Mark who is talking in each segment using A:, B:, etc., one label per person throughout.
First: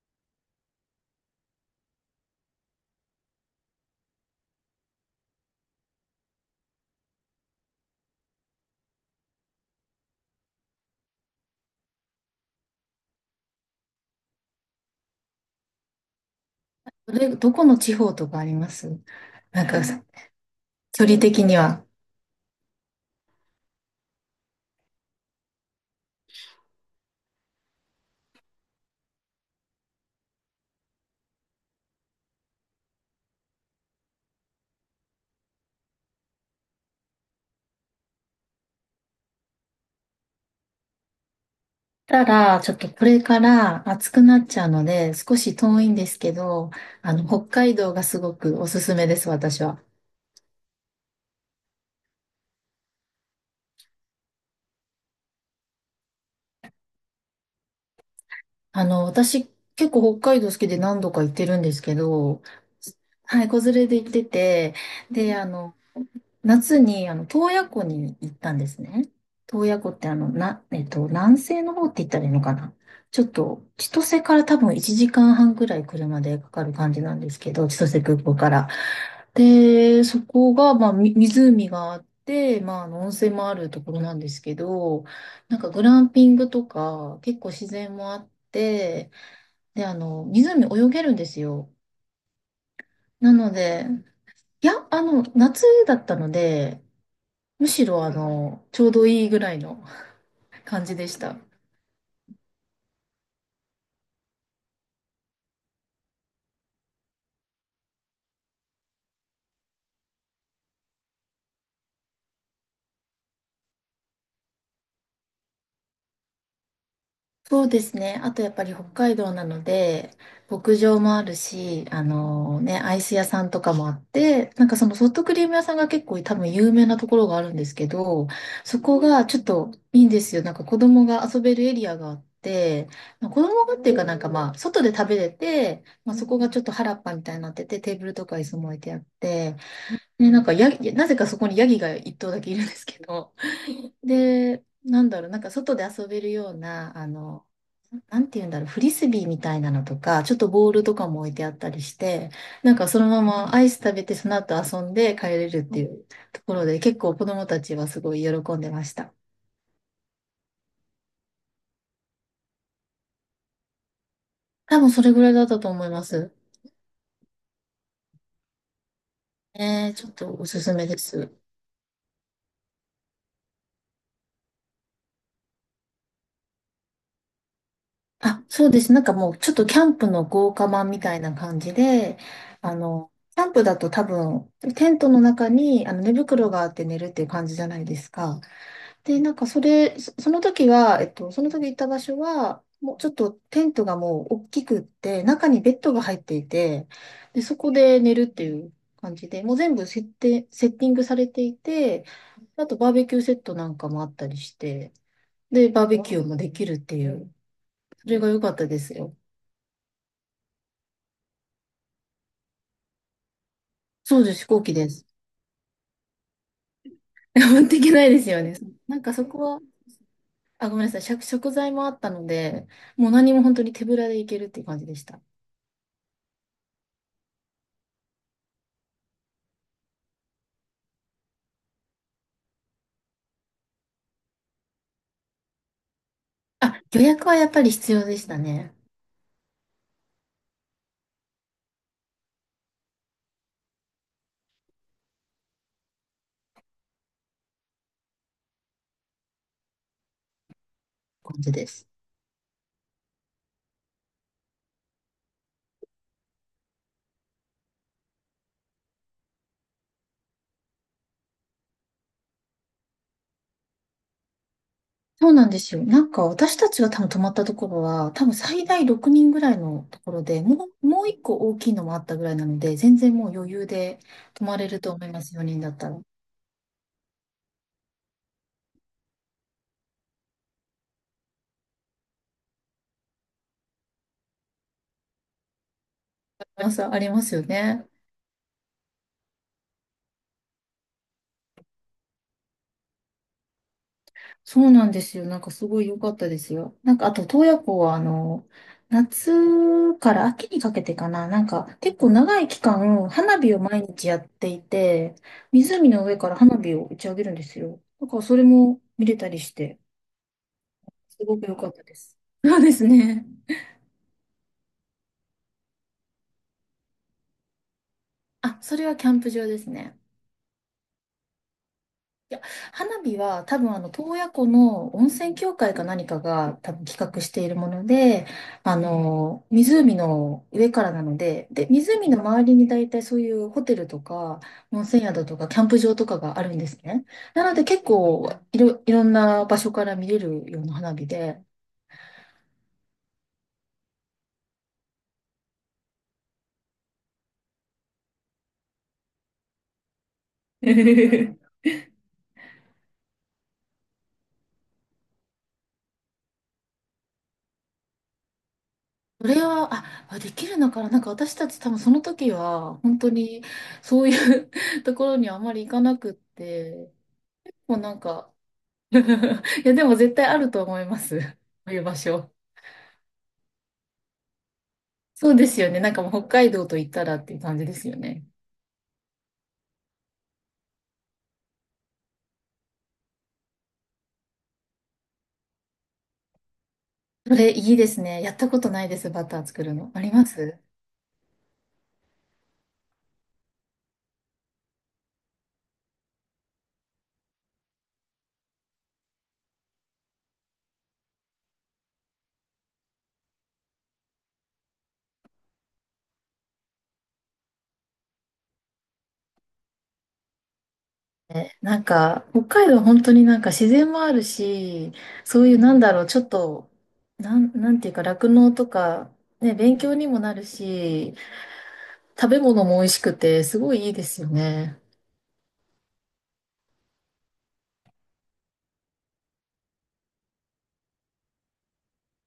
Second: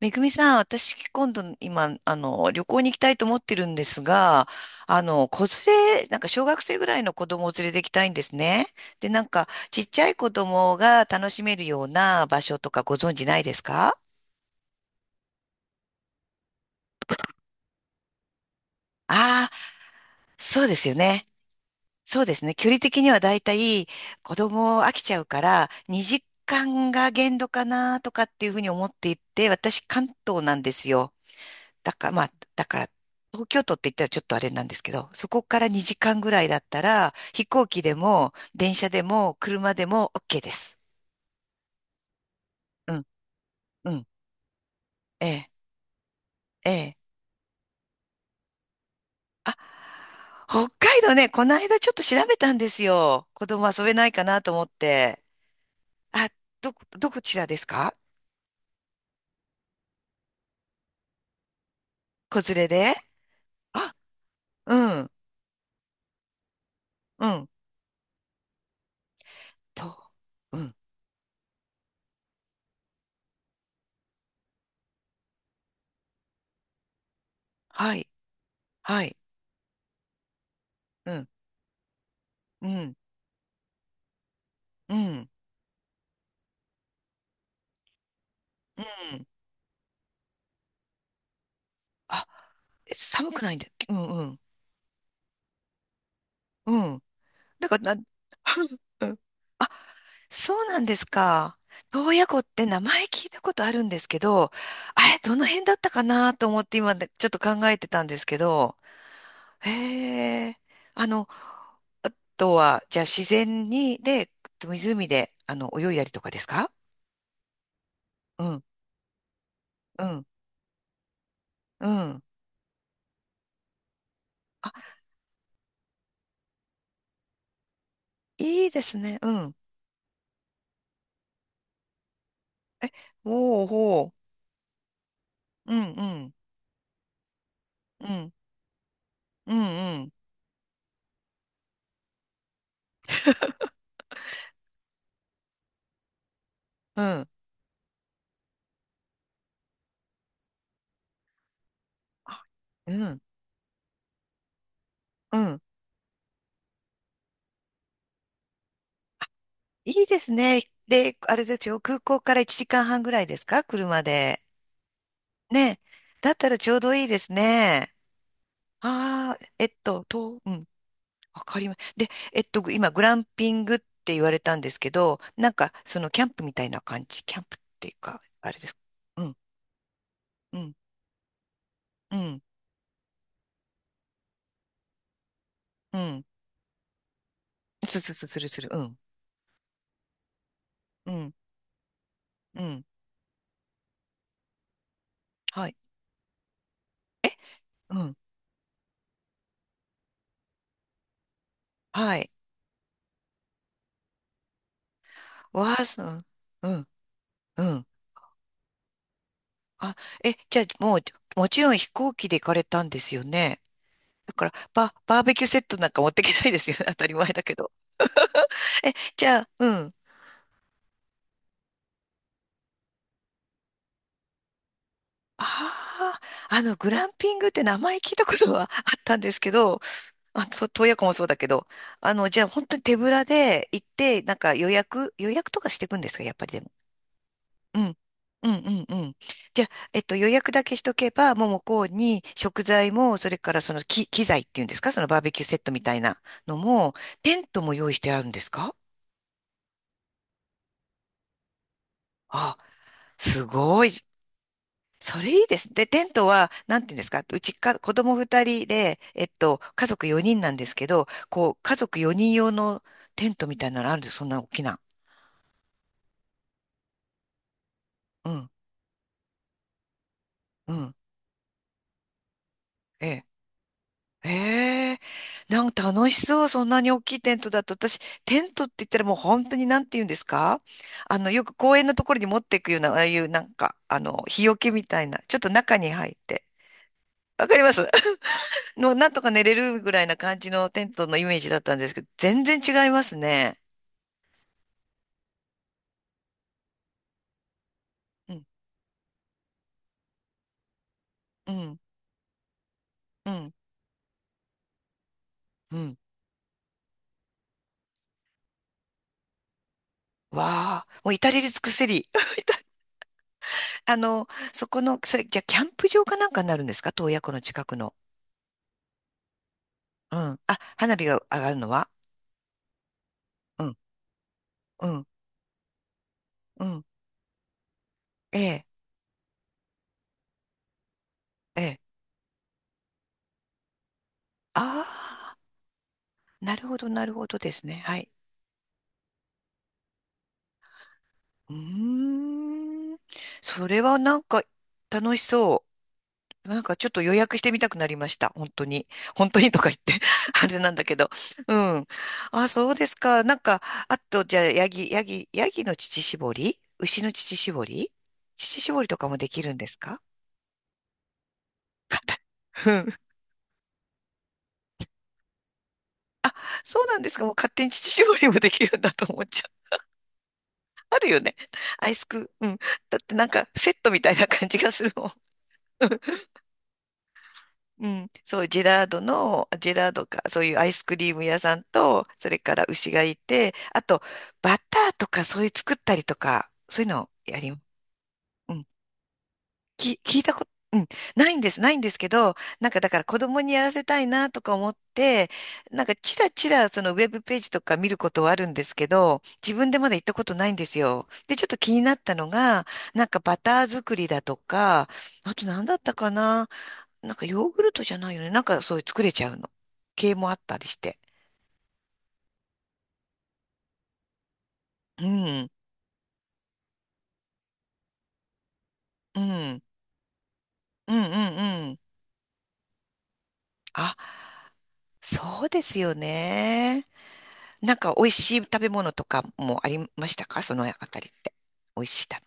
A: めぐみさん、私、今、旅行に行きたいと思ってるんですが、子連れ、なんか小学生ぐらいの子供を連れて行きたいんですね。で、なんか、ちっちゃい子供が楽しめるような場所とかご存知ないですか？
B: それ、どこの地方とかあります？
A: ああ
B: なんかさ、
A: ー、そうですよ
B: 距離
A: ね。
B: 的には。
A: そうですね。距離的にはだいたい子供飽きちゃうから、2時間が限度かなとかっていうふうに思っていて、私、関東なんですよ。だから、まあ、だから、東京都って言ったらちょっとあれなんですけど、そこから2時間ぐらいだったら、飛行機でも、電車でも、車でも OK です。
B: ただ、ちょっと
A: う
B: こ
A: ん、
B: れから
A: うん、
B: 暑くなっちゃうので、
A: え
B: 少
A: え、
B: し遠いんですけ
A: え
B: ど、
A: え。
B: 北海道がすごくおすすめです、私は。
A: 北海道ね、この間ちょっと調べたんですよ。子供遊べないかなと思って。あ、どちらですか？
B: 私、結構北海道好きで何度か行ってるんですけ
A: 子
B: ど、
A: 連れで。
B: はい、子連れ
A: あ、
B: で行ってて、
A: うん、
B: で、あの、夏に、
A: うん、
B: 洞爺湖に行ったんですね。洞爺湖っ
A: と、
B: て、あの、
A: う
B: な、
A: ん、
B: えっと、南西の方って言ったらいいのかな。ちょっと、千歳から多分1時間半ぐらい車でかかる感じなんですけど、千
A: は
B: 歳
A: い、
B: 空港から。
A: はい、
B: で、そこが、まあ、
A: う
B: み
A: ん、
B: 湖があって、
A: う
B: まあ、あ
A: ん、
B: の温泉もあるところなんですけ
A: う
B: ど、
A: ん、
B: なんかグランピングとか、結構自然もあっ
A: う
B: て、
A: ん。
B: で、あの、湖泳げるんですよ。
A: あ、え、寒
B: な
A: く
B: の
A: ないんだ。
B: で、
A: うん、うん、
B: いや、夏だったの
A: う
B: で、
A: ん。な
B: む
A: んか、
B: し
A: な
B: ろ ちょうど
A: うん。
B: いいぐらい
A: あ、
B: の
A: そ うなん
B: 感
A: で
B: じ
A: す
B: でした。
A: か。洞爺湖って名前聞いたことあるんですけど、あれ、どの辺だったかなと思って今ねちょっと考えてたんですけど、へえ、あの、あとは、じゃあ自然に、で、湖で、泳いだりとかですか？
B: そうですね。あと
A: う
B: やっ
A: ん、
B: ぱり北海道なの
A: う
B: で、
A: ん、
B: 牧場もあるし、
A: う
B: あ
A: ん。
B: のね、アイス屋さんとかもあって、なんかそ
A: あ、
B: のソフトクリーム屋さんが結構多分有名なところがあるんですけど、
A: いい
B: そ
A: です
B: こ
A: ね。
B: が
A: う
B: ちょっ
A: ん。
B: といいんですよ。なんか子供が遊べるエリアがあって、まあ子
A: おお、
B: 供がっていうか
A: ほ
B: なんかまあ、外で食べれ
A: う。う
B: て、
A: ん、う
B: まあ、そ
A: ん、
B: こがちょっと原っぱみたいになってて、テー
A: う
B: ブルと
A: ん、
B: か椅子も置いてあっ
A: う
B: て、
A: ん、
B: ね、なんかヤギ、なぜかそこにヤギが一頭だけいるんですけど、で、なんだろう、なんか外で遊べるような、
A: う
B: あ
A: ん、うん。
B: の、なんて言うんだろう、フリスビーみたいなのとか、ちょっとボールとかも置いてあったりして、
A: あ、
B: なんか
A: う
B: そのま
A: ん、
B: まアイス食べて、その後遊んで帰
A: う
B: れる
A: ん。
B: っていうところで、結構子供たちはすごい喜んでました。
A: いいですね。で、あれですよ、空港から1時間半ぐらいですか、車で。
B: 多分それぐらいだったと
A: ね。
B: 思いま
A: だ
B: す。
A: ったらちょうどいいですね。ああ、えっ
B: ねえー、
A: と、
B: ちょっと
A: と、
B: お
A: う
B: す
A: ん、
B: すめです。
A: わかります。で、えっと、今、グランピングって言われたんですけど、なんか、その、キャンプみたいな感じ。キャンプっていうか、
B: あ、
A: あれ
B: そ
A: で
B: う
A: す
B: で
A: か。
B: す。なんか
A: う
B: も
A: ん、
B: うちょっとキャンプの豪
A: う
B: 華
A: ん、
B: 版みたいな感じ
A: う
B: で、
A: ん、
B: キャンプだと多分、テントの中にあ
A: う
B: の寝
A: ん。
B: 袋があって寝るっていう感じじゃないで
A: す
B: す
A: すすす
B: か。
A: るする。うん、
B: で、なんかそれ、その時は、
A: うん、
B: その時行った場所
A: う
B: は、
A: ん。
B: もうちょっとテントがもう大きくって、中に
A: は
B: ベ
A: い、
B: ッドが入っていて、で、そこ
A: う
B: で寝
A: ん、
B: るっていう感じで、もう全部設定、セッティングされていて、
A: はい。
B: あとバーベキューセットなんかもあったりして、で、
A: わあ、
B: バーベ
A: そ
B: キ
A: う、
B: ューもでき
A: う
B: るっ
A: ん、
B: ていう、
A: うん。
B: それが良かったですよ。
A: あ、え、じゃあ、もう、もちろん飛行機で行かれたんですよね。
B: そう
A: だ
B: です、
A: か
B: 飛
A: ら、
B: 行機です。
A: バーベキューセットなんか持っていけないですよね。当たり前 だけ
B: 持っ
A: ど。
B: ていけないですよね。
A: え、
B: なんかそ
A: じ
B: こ
A: ゃあ、
B: は、
A: うん。
B: あ、ごめんなさい、食、食材もあったので、もう何も本当に手ぶらで行けるっていう感じでした。
A: ああ、グランピングって名前聞いたことは あったんですけど、あ、と洞爺湖もそうだけど、じゃあ本当に手ぶらで行って、なんか予約とかしていくんですか、やっぱりでも。
B: あ、予約はやっぱり
A: う
B: 必
A: ん。
B: 要でした
A: うん
B: ね。
A: うんうん。じゃあ、えっと、予約だけしとけば、もう向こうに食材も、それからその機材っていうんですか、そのバーベキューセットみたいなのも、テントも用意してあるんですか？
B: 感じです。
A: あ、すごい。それいいです。で、テントは、なんていうんですか、うちか、子供二人で、えっと、家族四人なんですけど、こう、家族四人用のテントみたいなのあるんですよ、そんな大きな。
B: そうなんですよ。なんか私たちが多分泊まったところは、多
A: う
B: 分
A: ん、
B: 最大6人ぐらいのところで、
A: うん、
B: もう一個大きいのもあったぐらいなので、全
A: え
B: 然
A: え。
B: もう余裕で
A: え
B: 泊まれると
A: え、
B: 思います、4人
A: な
B: だ
A: ん
B: った
A: か
B: ら。
A: 楽しそう。そんなに大きいテントだと、私、テントって言ったらもう本当になんて言うんですか、よく公園のところに持っていくような、ああいうなんか、日よけみたいな、ちょっと中に入って。
B: 皆さんありますよ
A: わかりま
B: ね。
A: す。 の、なんとか寝れるぐらいな感じのテントのイメージだったんですけど、全然違いますね。
B: そうなんですよ。なんかすごい良かったですよ。なんかあと、洞爺湖は
A: うん、
B: 夏から秋にかけてかな。なん
A: う
B: か
A: ん、
B: 結構長い期間、
A: う
B: 花
A: ん、
B: 火を毎日やっていて、
A: う
B: 湖
A: ん。
B: の上から花火を打ち上げるんですよ。だからそれも見れたりして、
A: わあ、もう
B: す
A: 至
B: ご
A: れ
B: く
A: り
B: 良
A: 尽
B: か
A: く
B: った
A: せ
B: で
A: り。
B: す。そうですね。
A: あの、そこの、それ、じゃあ、キャンプ場かなんかになるんですか、洞爺湖の近くの。
B: あ、それはキャンプ場ですね。
A: うん。あ、花火が上がるのは？
B: いや、花火は多
A: う
B: 分
A: ん、
B: 洞爺湖
A: う
B: の
A: ん、
B: 温泉協会か何かが
A: う
B: 多
A: ん。
B: 分企画しているもので、
A: ええ、
B: 湖の上からなので、
A: え
B: で、
A: え。
B: 湖の周りに大体そういうホテルとか、温泉宿
A: ああ、
B: とか、キャンプ場とかがある
A: な
B: んで
A: るほ
B: す
A: ど、
B: ね。
A: なるほど
B: な
A: で
B: ので
A: すね。
B: 結
A: はい。
B: 構いろんな場所から見れるような花火で、
A: うーん。それはなんか楽しそう。なんかちょっと予約してみたくなりました。本当に。本当にとか言って あれな んだけど。う
B: そ
A: ん。あ、そうですか。なんか、あと、じゃあ、ヤギの乳搾り、牛の乳搾り、乳搾りとかもでき
B: れ
A: るんで
B: は、
A: すか？
B: あ、できるのかな、なんか私たち多分その時
A: う
B: は、
A: ん。
B: 本当にそういう ところにはあまり行かなくっ
A: そう
B: て、
A: なんですか。もう勝手に
B: もうなん
A: 乳搾り
B: か、
A: もできるんだ と思っちゃう。
B: いや、でも絶対あると思い
A: あ
B: ま
A: るよ
B: す。そ
A: ね。
B: ういう
A: アイ
B: 場
A: スク、
B: 所。
A: うん。だってなんかセットみたいな感じがするもん。
B: そうですよね。なんかもう北海道と言ったらっていう感じで
A: う
B: すよ
A: ん、
B: ね。
A: そう、ジェラードか、そういうアイスクリーム屋さんと、それから牛がいて、あと、バターとかそういう作ったりとか、そういうのを
B: そ
A: やり、
B: れいい
A: う
B: ですね。やったこ
A: ん、
B: とないです、バター作るの。
A: き、
B: あり
A: 聞い
B: ま
A: たこと、
B: す？
A: うん、ないんですけど、なんかだから子供にやらせたいなとか思って、なんかチラチラそのウェブページとか見ることはあるんですけど、自分でまだ行ったことないんですよ。で、ちょっと気になったのが、なんかバター作りだとか、あと何だったかな、なんかヨーグルトじゃないよね。なんかそういう作れちゃうの。系もあったりして。
B: え、なんか、北海道本当になんか自然もあるし、
A: う
B: そう
A: ん、
B: いうなんだろう、ちょっと、なんていうか、酪農とか、
A: うん、う
B: ね、
A: ん、
B: 勉強にもなる
A: うん、
B: し、
A: うん。
B: 食べ物も美味しくて、すごいいい
A: あ、
B: ですよね。
A: そうですよね。なんか美味しい食べ物とかもありましたか、そのあたりって。美味しい食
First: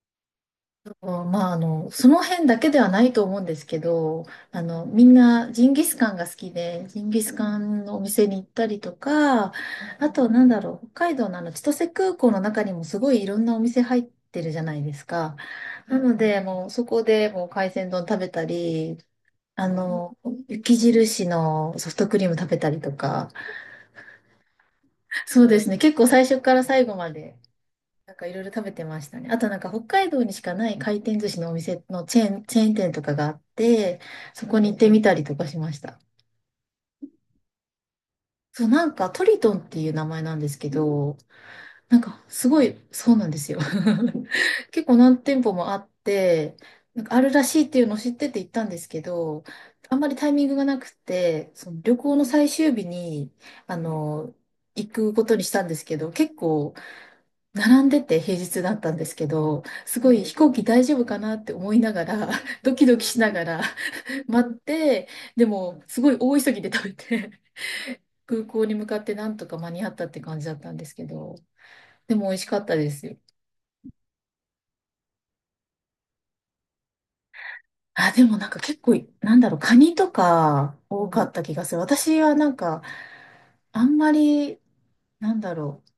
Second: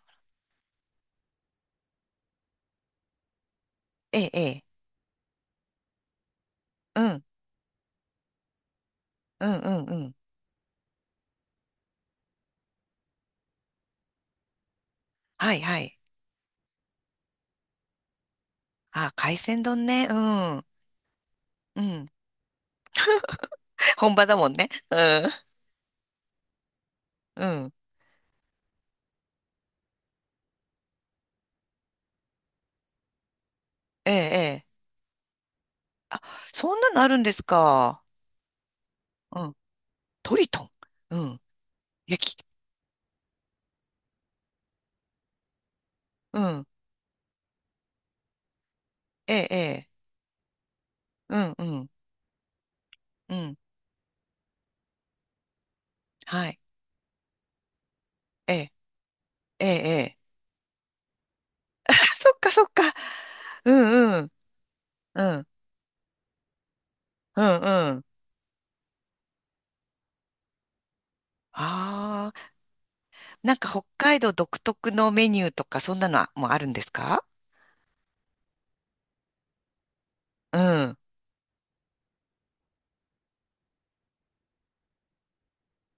B: うんまあ、その辺だけではないと思うんですけ
A: べ。え
B: ど、
A: え、ええ。
B: みんなジンギスカンが好きで、
A: う
B: ジン
A: ん、
B: ギスカンのお店に行ったりと
A: う
B: か、
A: ん、うん、う
B: あ
A: ん。
B: と、なんだろう、北海道の千歳空港の中にもすごいいろんなお店入ってるじゃないですか。
A: はい、はい。
B: なので、もうそこでもう海鮮丼食べたり、
A: あ、海鮮
B: あ
A: 丼ね。う
B: の、
A: ん、
B: 雪印の
A: う
B: ソフト
A: ん。
B: クリーム食べたりとか、
A: 本場だもんね。うん、
B: そうですね、結構最初から最後まで
A: うん。
B: なんかいろいろ食べてましたね。あとなんか北海道にしかない回転寿司のお店のチェーン店とかがあって、
A: ええ、
B: そこ
A: ええ。
B: に行ってみたりとかしました。
A: そんなのあるんですか。
B: そう、なんかト
A: う
B: リト
A: ん。
B: ンっていう名前
A: ト
B: なん
A: リ
B: です
A: ト
B: け
A: ン。う
B: ど、
A: ん。
B: なんか
A: 焼き。
B: すごい、そうなんですよ。結構何店舗もあっ
A: う
B: て、
A: ん。
B: なんかあるらしいっていうのを知ってて行ったんですけ
A: え
B: ど、
A: え、ええ。
B: あんまりタイミングがなく
A: う
B: て、
A: ん、う
B: その
A: ん。
B: 旅行の最終日に、
A: うん、
B: あの、行くことにしたんですけど、結
A: はい。
B: 構並んでて平
A: え
B: 日
A: え、
B: だったんですけど、
A: ええ、え
B: すご
A: え。
B: い飛行機大丈夫かなって思いなが ら、
A: そっかそ っ
B: ド
A: か。
B: キドキしながら
A: うんうん、
B: 待って、
A: う
B: で
A: ん、
B: もすごい大急ぎで食べて、
A: うん、う ん。
B: 空港に向かってなんとか間に合ったって感じだったんですけど、でも
A: あ
B: 美味し
A: あ、
B: かったですよ。
A: なんか北海道独特のメニューとか、そんなのはもうあるんですか？
B: あ、でもなんか結構、なんだろう、カニと
A: う
B: か
A: ん、
B: 多かった気がする。私はなんか、あんまり、なんだろう、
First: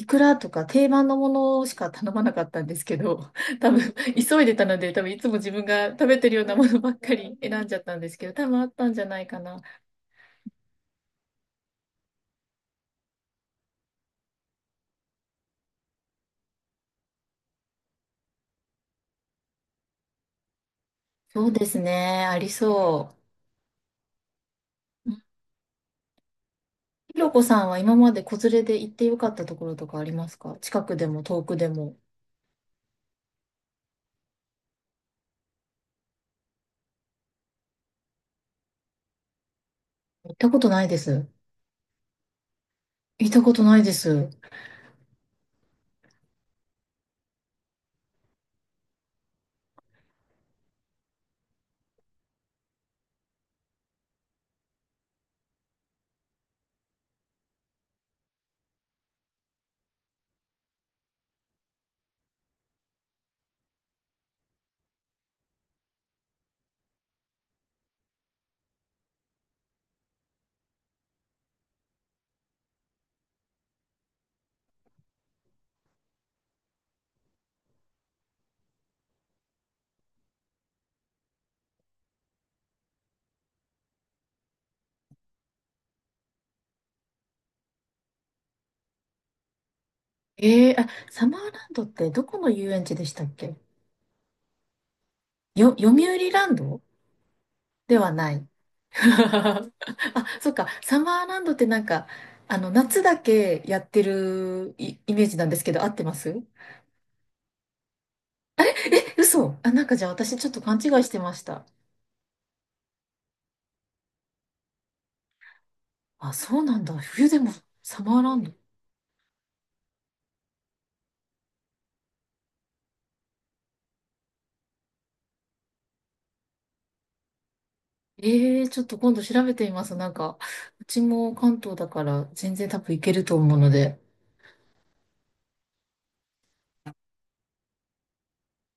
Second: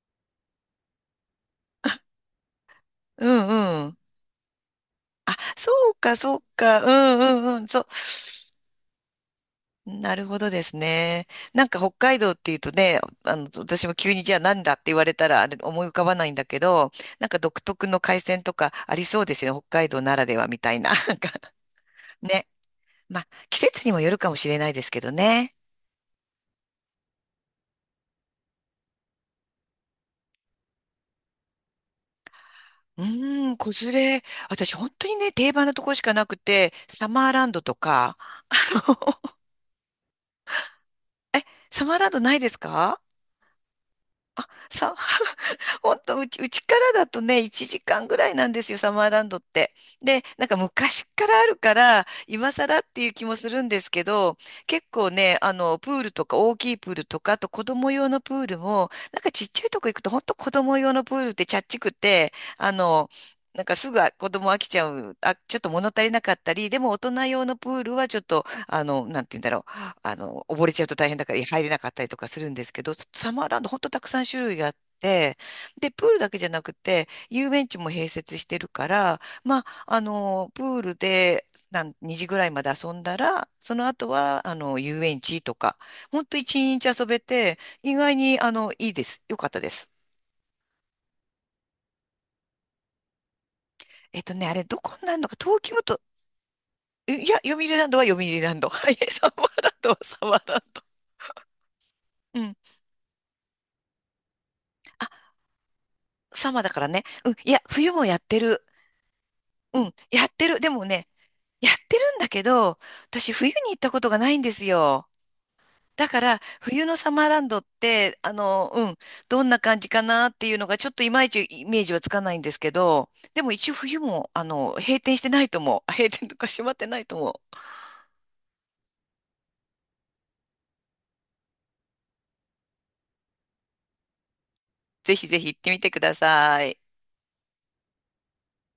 B: いくらとか定番のものしか頼まなかったんですけ
A: う
B: ど、
A: ん、
B: 多
A: う
B: 分
A: ん。
B: 急いでたので、多分いつも
A: あ、
B: 自分
A: そ
B: が
A: う
B: 食
A: か
B: べてる
A: そ
B: よ
A: う
B: うなもの
A: か。う
B: ばっか
A: ん、
B: り
A: うん、う
B: 選
A: ん。
B: んじゃ
A: そ
B: っ
A: う。
B: たんですけど、多分あったんじゃないかな。
A: なるほどですね。なんか北海道っていうとね、私も急にじゃあなんだって言われたらあれ思い浮かばないんだけど、なんか独特の海鮮とかありそうですよね。北海道ならではみたいな。なんか
B: そうですね、あ
A: ね。
B: りそ
A: まあ、季節にもよるかもしれないですけ
B: う。
A: ど
B: うん
A: ね。
B: ひろこさんは今まで子連れで行ってよかったところとかありますか？近くでも遠くでも。
A: うーん、子連れ。私、本当にね、定番のところしかなくて、サマーランドとか。
B: 行ったことないです。
A: え、サマーランドないですか？
B: 行ったことないです。
A: さ、本当うちからだとね、1時間ぐらいなんですよ、サマーランドって。で、なんか昔からあるから、今更っていう気もするんですけど、結構ね、プールとか大きいプールとか、あと子供用のプールも、なんかちっちゃいとこ行くと、本当子供用のプールってちゃっちくて、あの、なんかすぐ子供飽きちゃう、あ、ちょっと物足りなかったり、でも大人用のプールはちょっと、なんて言うんだろう、溺れちゃうと大変だから入れなかったりとかするんですけど、サマーランド本当たくさん種類があって、で、プールだけじゃなくて、遊園地も併設してるから、まあ、プールで、なん、2時ぐらいまで遊んだら、その後は、遊園地とか、ほんと一日遊べて、意外に、いいです。よかったです。
B: えー、あ、サマーランドってどこの遊園地でしたっけ？
A: えっとね、あれ、どこになるのか、東京
B: 読
A: 都、
B: 売ランド
A: えいや、読売ランド
B: で
A: は
B: は
A: 読
B: な
A: 売
B: い。
A: ランド。はい、サマーランドはサ
B: あ、
A: マー
B: そっ
A: ラン
B: か。
A: ド。
B: サマーランドってなんか、
A: うん。
B: 夏だけやってる
A: あ、
B: イメージなんですけど、合ってます？
A: サマーだからね。うん。いや、冬もやってる。
B: え嘘。あ、
A: う
B: なん
A: ん。
B: かじゃあ
A: やっ
B: 私
A: て
B: ちょっ
A: る。
B: と
A: で
B: 勘
A: も
B: 違い
A: ね、
B: してました。
A: やってるんだけど、私、冬に行ったことがないんですよ。だか
B: あ、
A: ら、
B: そうな
A: 冬
B: ん
A: の
B: だ。
A: サマー
B: 冬で
A: ラン
B: も
A: ドっ
B: サ
A: て、
B: マーランド。
A: うん、どんな感じかなっていうのが、ちょっといまいちイメージはつかないんですけど、でも一応冬も、閉店してないと思う。閉店とか閉まってないと思う。
B: ええー、ちょっと今度調べてみます。なんか、うちも関東だから全然多分行けると思うので。
A: ぜひぜひ行ってみてください。